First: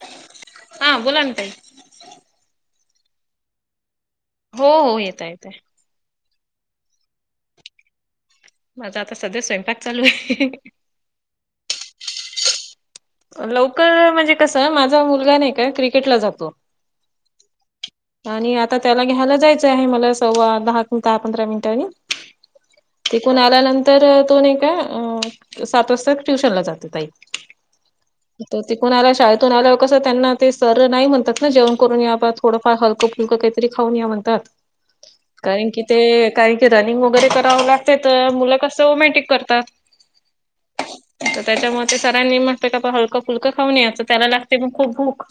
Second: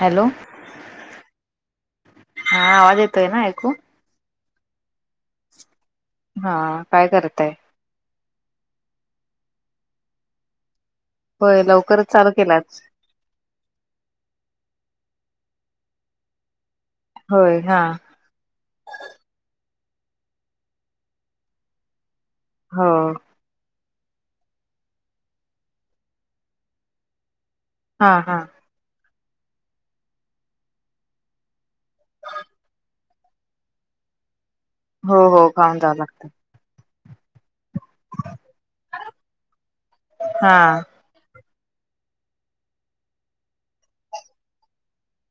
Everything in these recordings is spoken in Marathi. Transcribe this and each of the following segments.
हॅलो हा बोला ना ताई हा आवाज येतोय ना ऐकू? हो हो येतय येतय. हा काय करताय? माझा आता सध्या स्वयंपाक चालूये. होय लवकरच चालू केला आज. लवकर म्हणजे कसं माझा मुलगा नाही का क्रिकेटला जातो. होय हा. आणि आता त्याला घ्यायला जायचं आहे मला सव्वा दहा किंवा दहा पंधरा मिनिटानी. हो. तिकून आल्यानंतर तो नाही का अ सात वाजता ट्युशनला जाते ताई. हा हा तिकून आला शाळेतून आल्या कस त्यांना ते सर नाही म्हणतात ना जेवण करून या बा थोडं. हलकं फुलकं काहीतरी खाऊन या म्हणतात हो हो कारण खाऊन की जावं लागतं ते काही ते रनिंग वगैरे करावं लागते तर मुलं कसं ओमॅटिक करतात. हा तर त्याच्यामुळे ते सरांनी म्हणते का हलकं फुलकं खाऊन या तर त्याला लागते मग खूप भूक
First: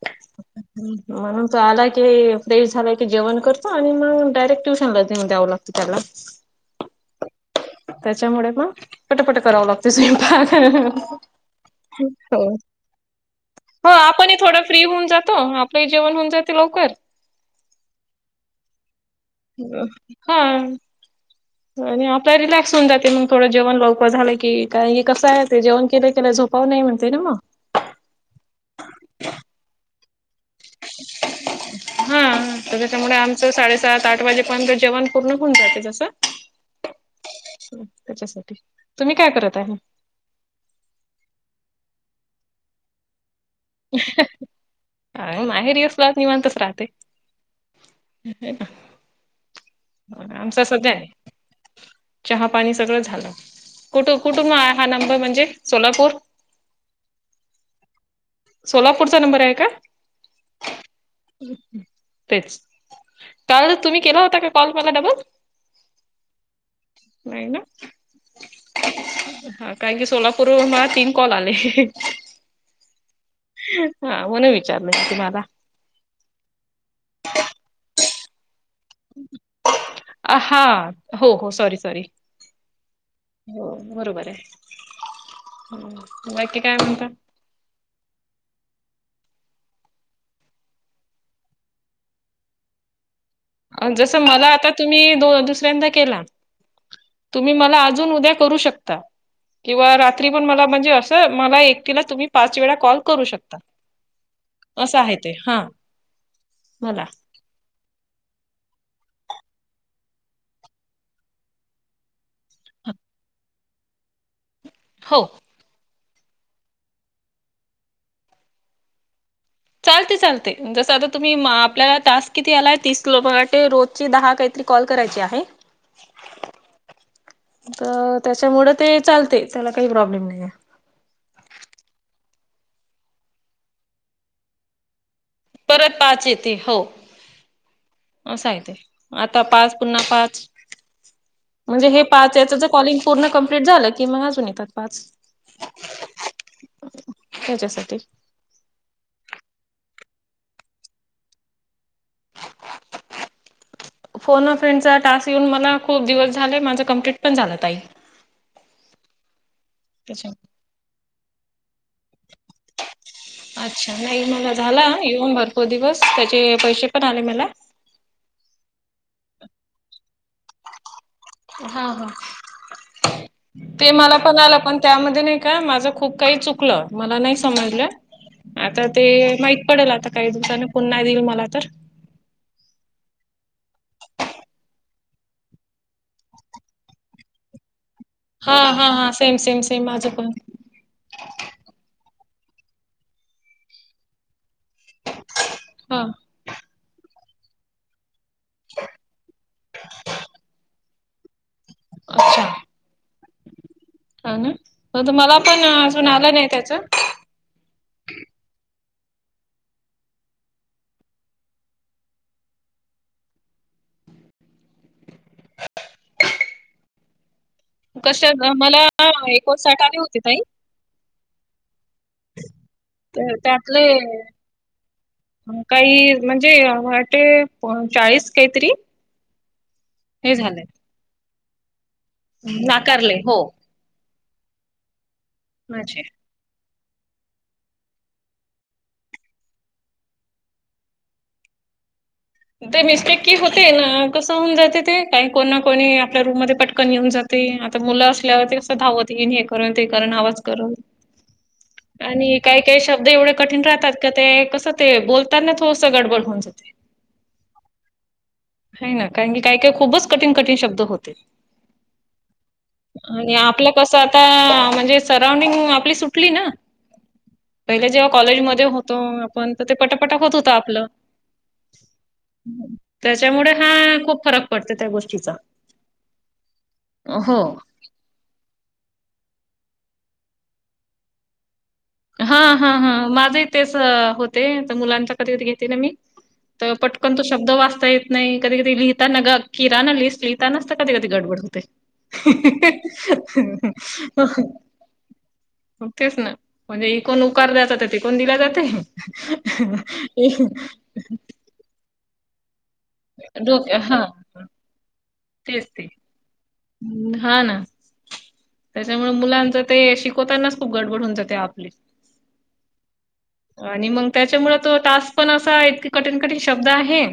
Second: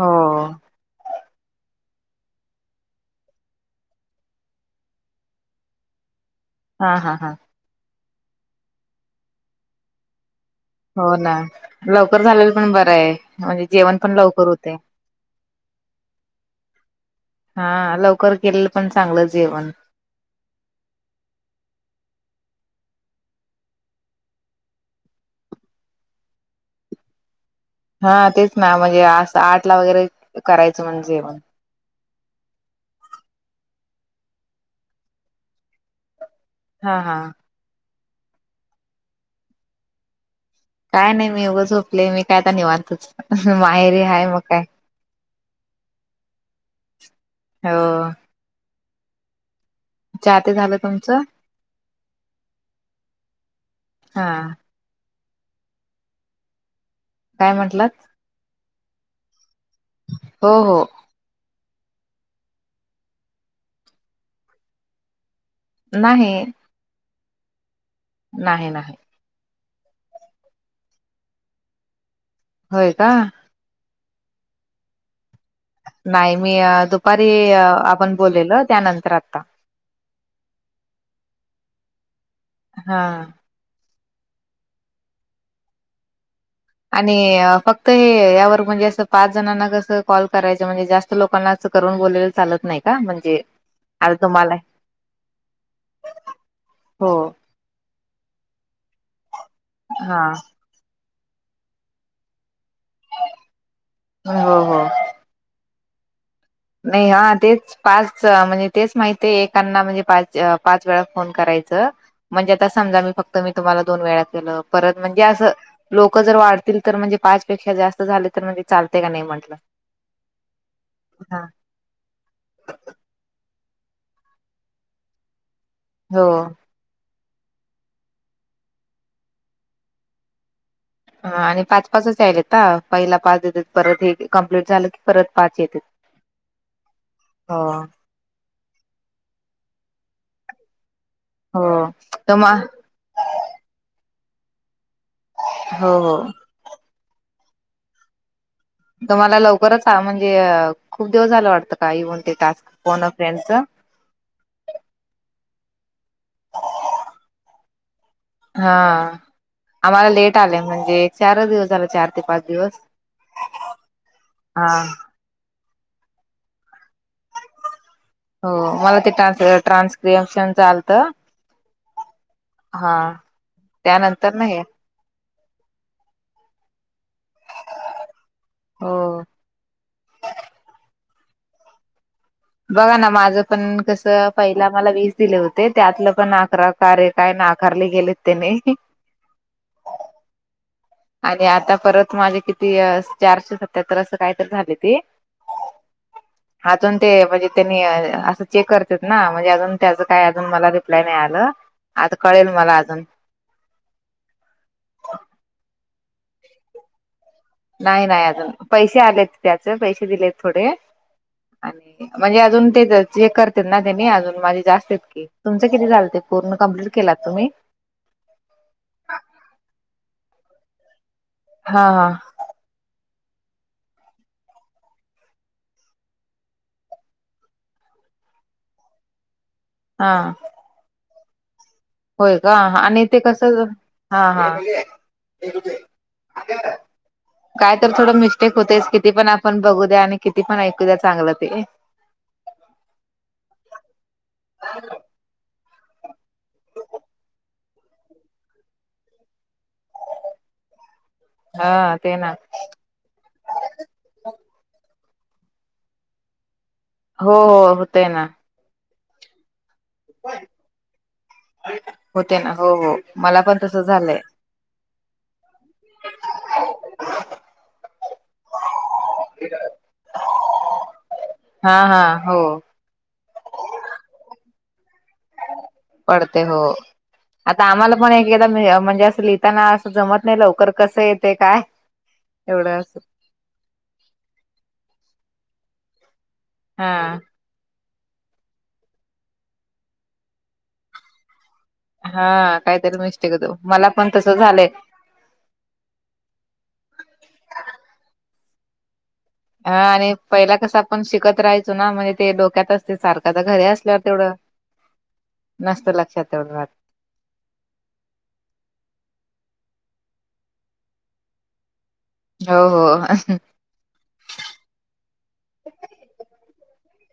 हो हम् [unintelligible] म्हणून तो आला की फ्रेश झालाय की जेवण करतो आणि मग डायरेक्ट ट्युशनला जाऊ द्याव लागत त्याला [inaudible] हा हा हा. त्याच्यामुळे मग पटपट करावं लागते स्वयंपाक. हो ना लवकर हो झालेलं पण बरं आहे म्हणजे हो जेवण पण आपण लवकर थोडं होते फ्री होऊन जातो. जेवण होन जाते लकर हा लवकर केलेलं पण चांगलं जेवण हा. हा. आणि आपला रिलॅक्स होऊन जाते मग थोडं जेवण लवकर झालं की हे कसं आहे ते जेव केले केलं झोप. हो नाही म्हणते ना मग. हा तेच ना म्हणजे असं आठ ला वगैरे करायचं म्हण जेवण. हा तर त्याच्यामुळे आमचं साडेसात आठ वाजेपर्यच जेवण पूर्ण होऊन जाते जसं. हा हा. त्याच्यासाठी तुम्ही काय करत आहे. काय नाही मी उगं झोपले मी काय निवादतच. ह वय [unintelligible] अ माहेरी असलात निवात तच राहते. हो. एका. चहा ते आमच झालं सध्य तुमचं चहा पाणी सगळं झालं कुठ हा कुटुंब. हा नंबर म्हणजे सोलापूर. काय म्हंटलत. सोलापूरचा नंबर आहे का. हो हो. तेच त्यावेळेस तुम्ही केला होता का कॉल मला डबल. नाही. नाही ना. नाही नाही. हा कारण की सोलापूर मला तीन कॉल आले. होय का. हा मण विचारलं तुम्हाला. नाही मी दुपारी आपण बोललेल त्यानंतर आता. हा हो हो सॉरी सॉरी. हा. हो बरोबर आहे. बाकी काय. म्हणता? आणि फक्त. [inaudible] त्यावर म्हणजे असं पाच जणांना कसं कॉल करायचं म्हणजे जास्त लोकांना असं करून बोलेलं चालत नाही का म्हणजे. अ जस आता मला तुम्हाला आता तुम्ही दोन दुसऱ्यांदा केला तू हो तुम्ही मला अजून उद्या करू शकता किंवा हा रात्री पण मला म्हणजे अस. तर मला एककीला तुम्ही पाच वेळा कॉल करू शकता. हो हो. असं आहे ते हा. मला नाही हा तेच. पाच म्हणजे तेच माहिती एांना म्हणजे पाच पाच वेळा फोन करायचं. म्हणजे आता समजा मी फक्त मी तुम्हाला दोन वेळा केलं. परत म्हणजे हो. असं लोक जर वाढतील तर म्हणजे पाच पेक्षा जास्त झाले तर म्हणजे चालते का नाही म्हंटलं. चालते चालते जसं आता तुम्ही हा माप. आपल्याला टास्क किती आलाय तीस लो मराे रोज ची दहा काहीतरी कॉल करायची आहे. हो. तर त्याच्यामुळे ते चालते त्याला काही प्रॉब्लेम नाही. ह आणि पाच पाचच आलेत का पहिला पाच देतात परत हे कमप्लीट झालं की. परत पाच ये परत पाच येते हो. अस हाय ते. आता पाच. पुन्हा पाच हो म्हणजे हे पाच तुम याचच हो कॉलिंग - - पूर्ण कंम्प्लीट झालं की मग अजून येतात पाच. हो. हो. त्याच्यासाठी. त मला लवकरच म्हणजे खूप दिवस झालं वाटतं का येऊन ते टास्क फोन अ फ्रेंडच? फोन अ फ्रेंडच टास्क येऊन मला खूप दिवस झाले. माझं कंम्प्लीट पण झालं ताई. हा. आम्हाला त्याच्या लेट आलंय म्हणजे चारच दिवस झाल. चार ते पाच दिवस. अच्छा नाही मला हा झाला येऊन भरपूर दिवस त्याचे पैसे पण आले मला. हो. मला ते टान -ट्रान्सक्रिप्शयनच चालत. हा. हा. [inaudible] ते मला पण आलं नाही पण त्यामध्ये नाही का माझं खूप काही चुकलं. मला नाही समजलं. आता हो ते माहित पडल. आता काही दिवसाने पुन्हा देईल मला तर. बघा ना. माझं पण कस पहिला मला वीस दिले होते. त्यातलं पण अकरा कार्य काय नाकारले गेलेतं. हा, हा, हा. सेम सेम सेम माझं पण. आणि आता परत माझे किती चारशे सत्याहत्तर असं कायतरी झाले. ते हा आतून ते म्हणजे त्यांनी अ - - चेक करत ना. म्हणजे अजून त्याच काय अजून मला रिप्लाय नाही आलं. आता कळेल मला अजून. ह ना. म तुमाला पण अजून आलं नाही त्याचं? नाही. नाही अजून. पैसे आलेत त्याचे पैसे दिलेत थोडे. आणि म्हणजे अजून ते जे करते ना त्यांनी अजून माझे जास्त तुमं किती झालं ते पूर्ण कम्प्लीट केलात तुम्ही? कशाच मला एकोण साठ आले होते ताई. हा. हा. तर त्यातले काही म्हणजे वाटे चाळीस काहीतरी हा हे झालंय. होय का आणि नाकारले ते हो. कस? हा. हा. माझे काय तर थोडं मिस्टेक होतेस किती पण आपण बघू द्या आणि किती पण ऐकू द्या चांगलं ते. ते मिस्टेक की होते ना. कसं होऊन जाते ते काही कोण ना कोणी आपल्या रूम मध्ये पटकन येऊन जात. ते आता मुलं असल्यावर ते कसं धावत येेन हे करन, ते करन, आवाज करन. हा ते ना आणि काय? काही शब्द एवढे कठीण राहतात. का ते कसं हातयं बोलतना थोडसं गडबड होऊन जातयं. हो. हो. होतय ना. हेना. कारण की काय - काय खूपच कठीण - कठीण शब्द होते. होते ना. हो. हो आणि मला पण आपलं तस कसं झालंय आता म्हणजे सराऊंडिंग आपली सुटली ना. पहिले जेव्हा कॉलेजमध्ये होतो आपण तर, ते पटापटा होत होत आपलं. हा. हा. हो त्याच्यामुड हा खूप फरक पडतो त्या गोष्टीचा. पडत हो. हो आता आम्हाला आपण एकेकदा म्हणजे असं लिहिताना असं जमत नाही लवकर कसं येतयं काय. हा, हा, एवढं हा. असं माझही तेच होतयं तर मुलांच्या कधी कधी घेते ना मी. तर हा पटकन तो शब्द वाचता ये त नाही कधी -कधी लिहिताना ग किराना लिस्ट लिहितानाच तर कधी - कधी गडबड होते. हा काहीतरी मिस्टेक होतो मला पण तसं [unintelligible] झालंय मग तेच ना. म्हणजे इकुण उकार द्यायचा. तो तिकुण दिला जातोयं. हा आणि पहिला कस आपण शिकत राहायचो ना म्हणजे ते डोक्यातच - - सारखा तर घर डोक्या असल्यावर हां, तेवढं हां. नस्त लक्षात तेवढं राह. ह् हा ना. त्याच्यामुळे मुलांच ते शिकवतानाच खूप गडबड होन जात आपली हो हो. आणि मग त्याच्यामु तो तास पण असा इतक कठीण कठीण शब्द आहे.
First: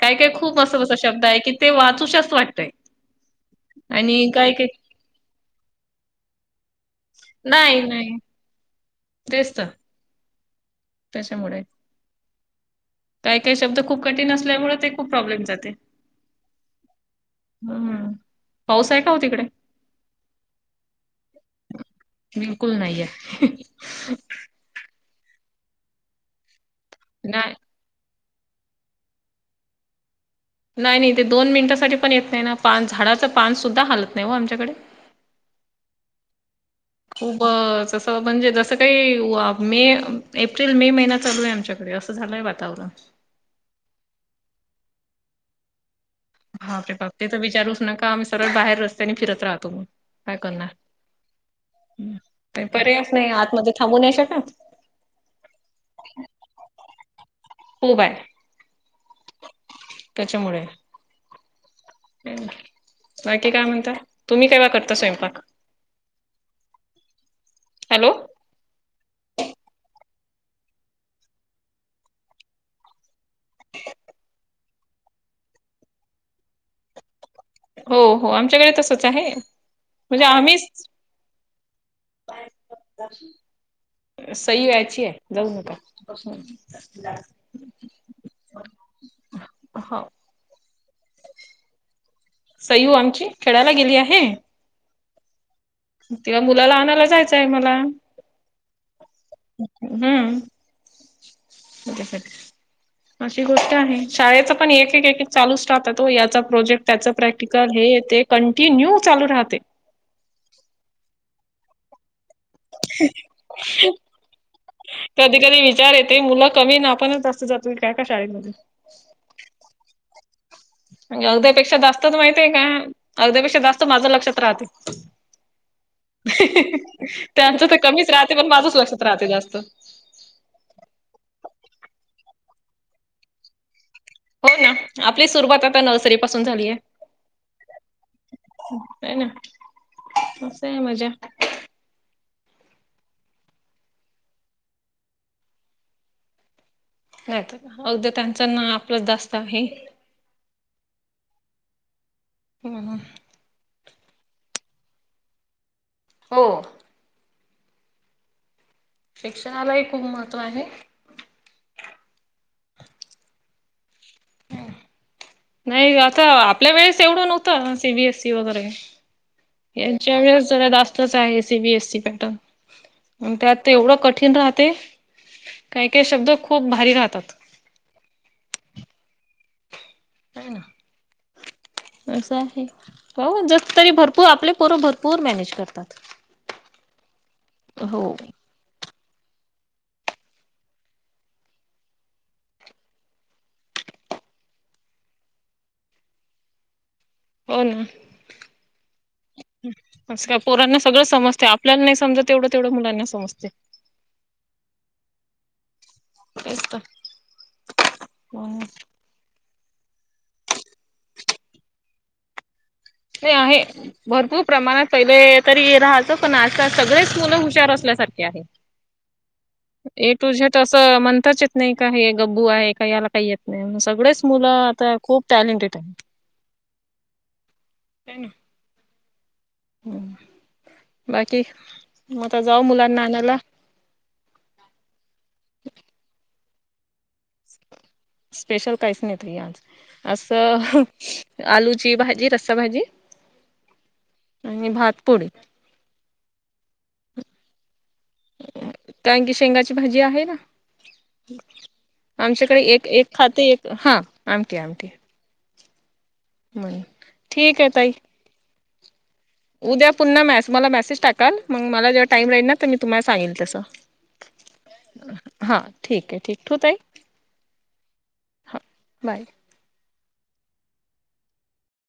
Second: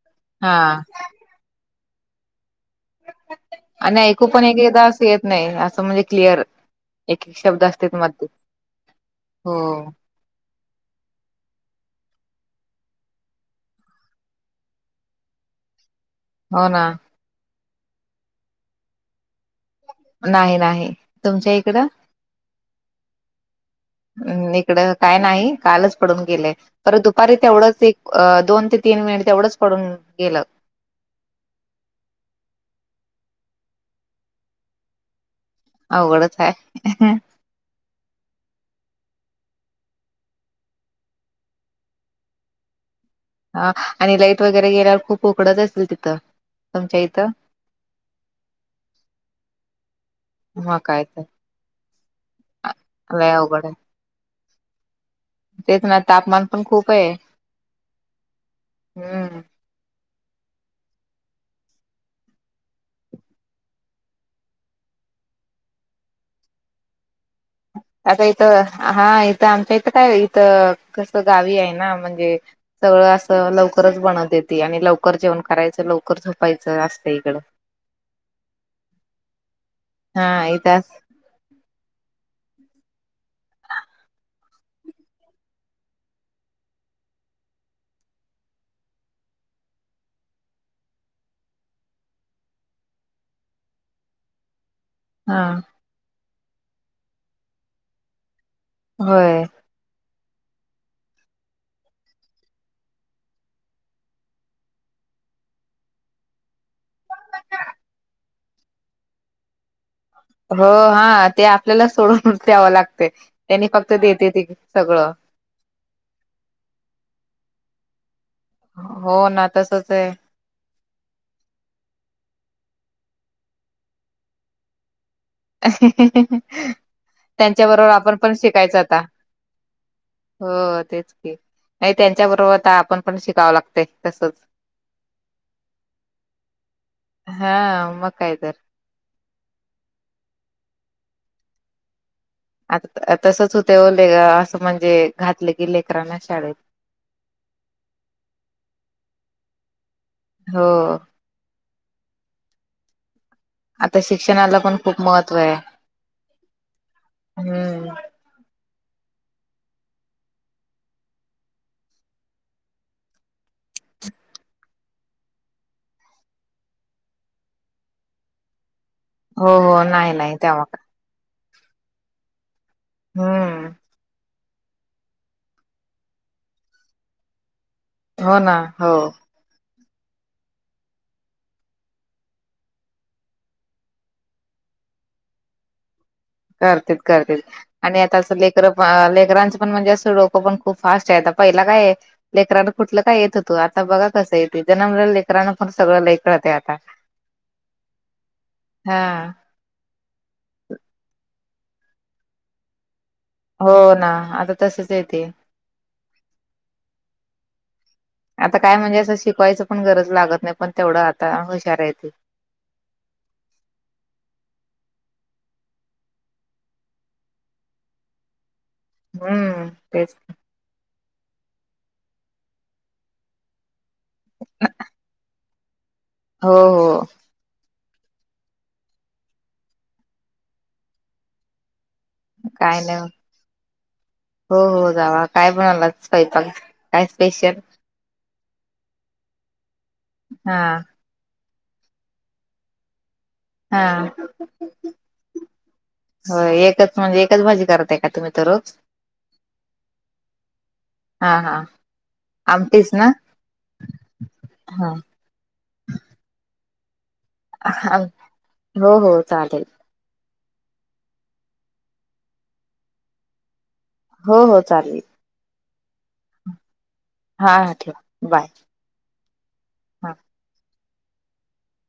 काय काय हा खूप असं असं शब्द आहे की ते वाचू शस्त वाटतय. आणि ऐकू पण एक एकदा असं येत नाही असं म्हणजे क्लिअर एक एक शब्द नाही असते त नाही मध्ये हो. तेच तर त्याच्यामुळे काही काही शब्द खूप कठीण असल्यामुळे ते खूप प्रॉब्लेम जाते. हो ना. हम्म पाऊस आहे का हो तिकडे नाही नाही तुमच्या इकडं. बिलकुल नाही आहे. हम् इकड काय नाही कालच पडून गेलंय परत दुपारी नाही तेवढंच एक अ दोन ते तीन मिनिट एवढंच पडून गेलं. नाही नाही ते दोन मिनिटांसाठी पण येत नाही ना पान झाडाच पानसद्धा हालत नाही व आमच्याकडे [unintelligible] अवघडंच आहे. खूप तसं म्हणजे जसं काही मे, एप्रिल, मे महिना चालू आहे आमच्याकडे असं झालं आहे वा. तावला. ह आणि लाईट वगैरे गेल्यावर खूप उकडत असेल तिथं. ह ते तुमच्या बा इथं ते तर विचारूच नका आम्ही सगळ बाहेर रस्तने फिरत राहतो मग काय करणार. मगं काय तरं. पर्यायच नाही अवघड आतमध्ये आहे. थांबू नाही शकत. तेच ना तापमान पण खूप आहे. खूप आहे हम्म. त्याच्यामुळे बाकी काय म्हणता. तुम्ही केव्हा करता स्वयंपाक? [unintelligible] हॅलो आता इथं हा इथं आमच्या इथं काय इथं कस गावी आहे ना म्हणजे सगळं असं लवकरच बनत येते आणि लवकर जेवण करायचं लवकर झोपायचं असतं इकडं. हो हो आमच्याकडे तसच आहे म्हणजे हा आम्हीच. इथंच सई वयची आहे जाऊ नका. हो. सयू आमची खेळायला गेली आहे. हा. तेव्हा मुलाला आणायला जायचं आहे मला. होय. हम्म. अशी गोष्ट आहे शाळेचं पण एक एक एक एक चालूच राहतात त याचा प्रोजेक्ट त्याच प्रॅक्टिकल हे येते. कंटिन्यू चालू राहते. हो हा ते आपल्याला सोडून द्यावं लागते त्यांनी फक्त देते ती सगळं. कधी कधी विचार येते मुलं कमी ना आपणच जास्त जातोय काय का शाळेमध्ये. हो ना तसच आहे. अगध्या पेक्षा जास्तच माहिती आहे का अगद्यापेक्षा जास्त माझं लक्षात राहते. त्यांचं त्यांच्या तर बरोबर कमीच आपण राहते पण माझंच शिकायचं आता लक्षात राहते जास्त. हो तेच क नाही त्यांच्या बरोबर आपण पण शिकावं लागत. हो ना आपली सुरुवात आता नर्सरी पासून झाली आहे. हा मग काय तर नाही ना असं मजा. आता तसच होते ओले असं म्हणजे घातले गी लेकरांना शाळेत नाहीत अगदीं त्यांचं ना आपलं जास्त आहे. हो. हम्म हम्म आता शिक्षणाला पण खूप महत्त्व आहे. हो. हम्म. शिक्षणालाही खूप महत्त्व आहे. नाही आता आपल्या वेळेस एवढं नव्हतं सीबीएससी वगैरे. हो हो नाही यांच्या नाही वेळेस तेव्हा जरा जास्त आहे सीबीएसी पॅटर्न त्यात हम्म एवढं कठीण राहते. काही काही शब्द खूप भारी राहतात. हो ना हो. काय ना. असं आहे हो जस तरी भरपूर आपले पोर भरपूर मॅनेज करतात. करतेत करतेत आणि हो. आता असं हो लेख लेकरांचं पण म्हणजे असं डोकं पण खूप फास्ट आहे आता पहिला काय आहे. लेकररानं कुठलं काय येत होतं आता बघा कसं येत जन्मले लेकरानं पण सगळं कळतंय आता. हो ना. हा काय पोरांना सगळं समजते आपल्याला नाही समजत तेवढं तेवढं मुलांना समजते हो ना आता तसच येते तेच तर आता काय म्हणजे असं शिकवायचं पण गरज लागत नाही पण तेवढं आता हुशारहतील ते आहे भरपूर प्रमाणात पहिले तरी राहाचं पण असं सगळेच मुलं हुशार असल्यासारखे आहेत हम्म ए तेच टू झेड असं म्हणताचेत नाही का हे गब्बू आहे का याला काही येत नाही म्ह सगळेच मुलं आता खूप टॅलेंटेड आहेत हो हो त ना ह बाकी मता जाऊ काय मुलांना नाही आणायला हो हो जावा काय बणाला स्वयंपाक काय स्पेशल स्पेशल काहीच नाहीत आज हा असं आलूची भाजी रस्साभजी हा पोळी हो एकच म्हणजे एकच भाजी करते. [unintelligible] शेंगाची भाजी आहे ना. हा हा आमच्याकडे एक आमटीच ना एक खाते एक हा आमटी आमटी. हा म्हणून ठीक आहे ताई हो हो चालेल उद्या पुन्हा मॅस मला मेसेज टाकाल मग मला जेव्हा टाईम लाईल ना तर म तुम्हाला सांगेल तसं हो हो चालेल हा ठीक आहे ठीक ठूत आहे हा हा ठेवा बाय बाय हा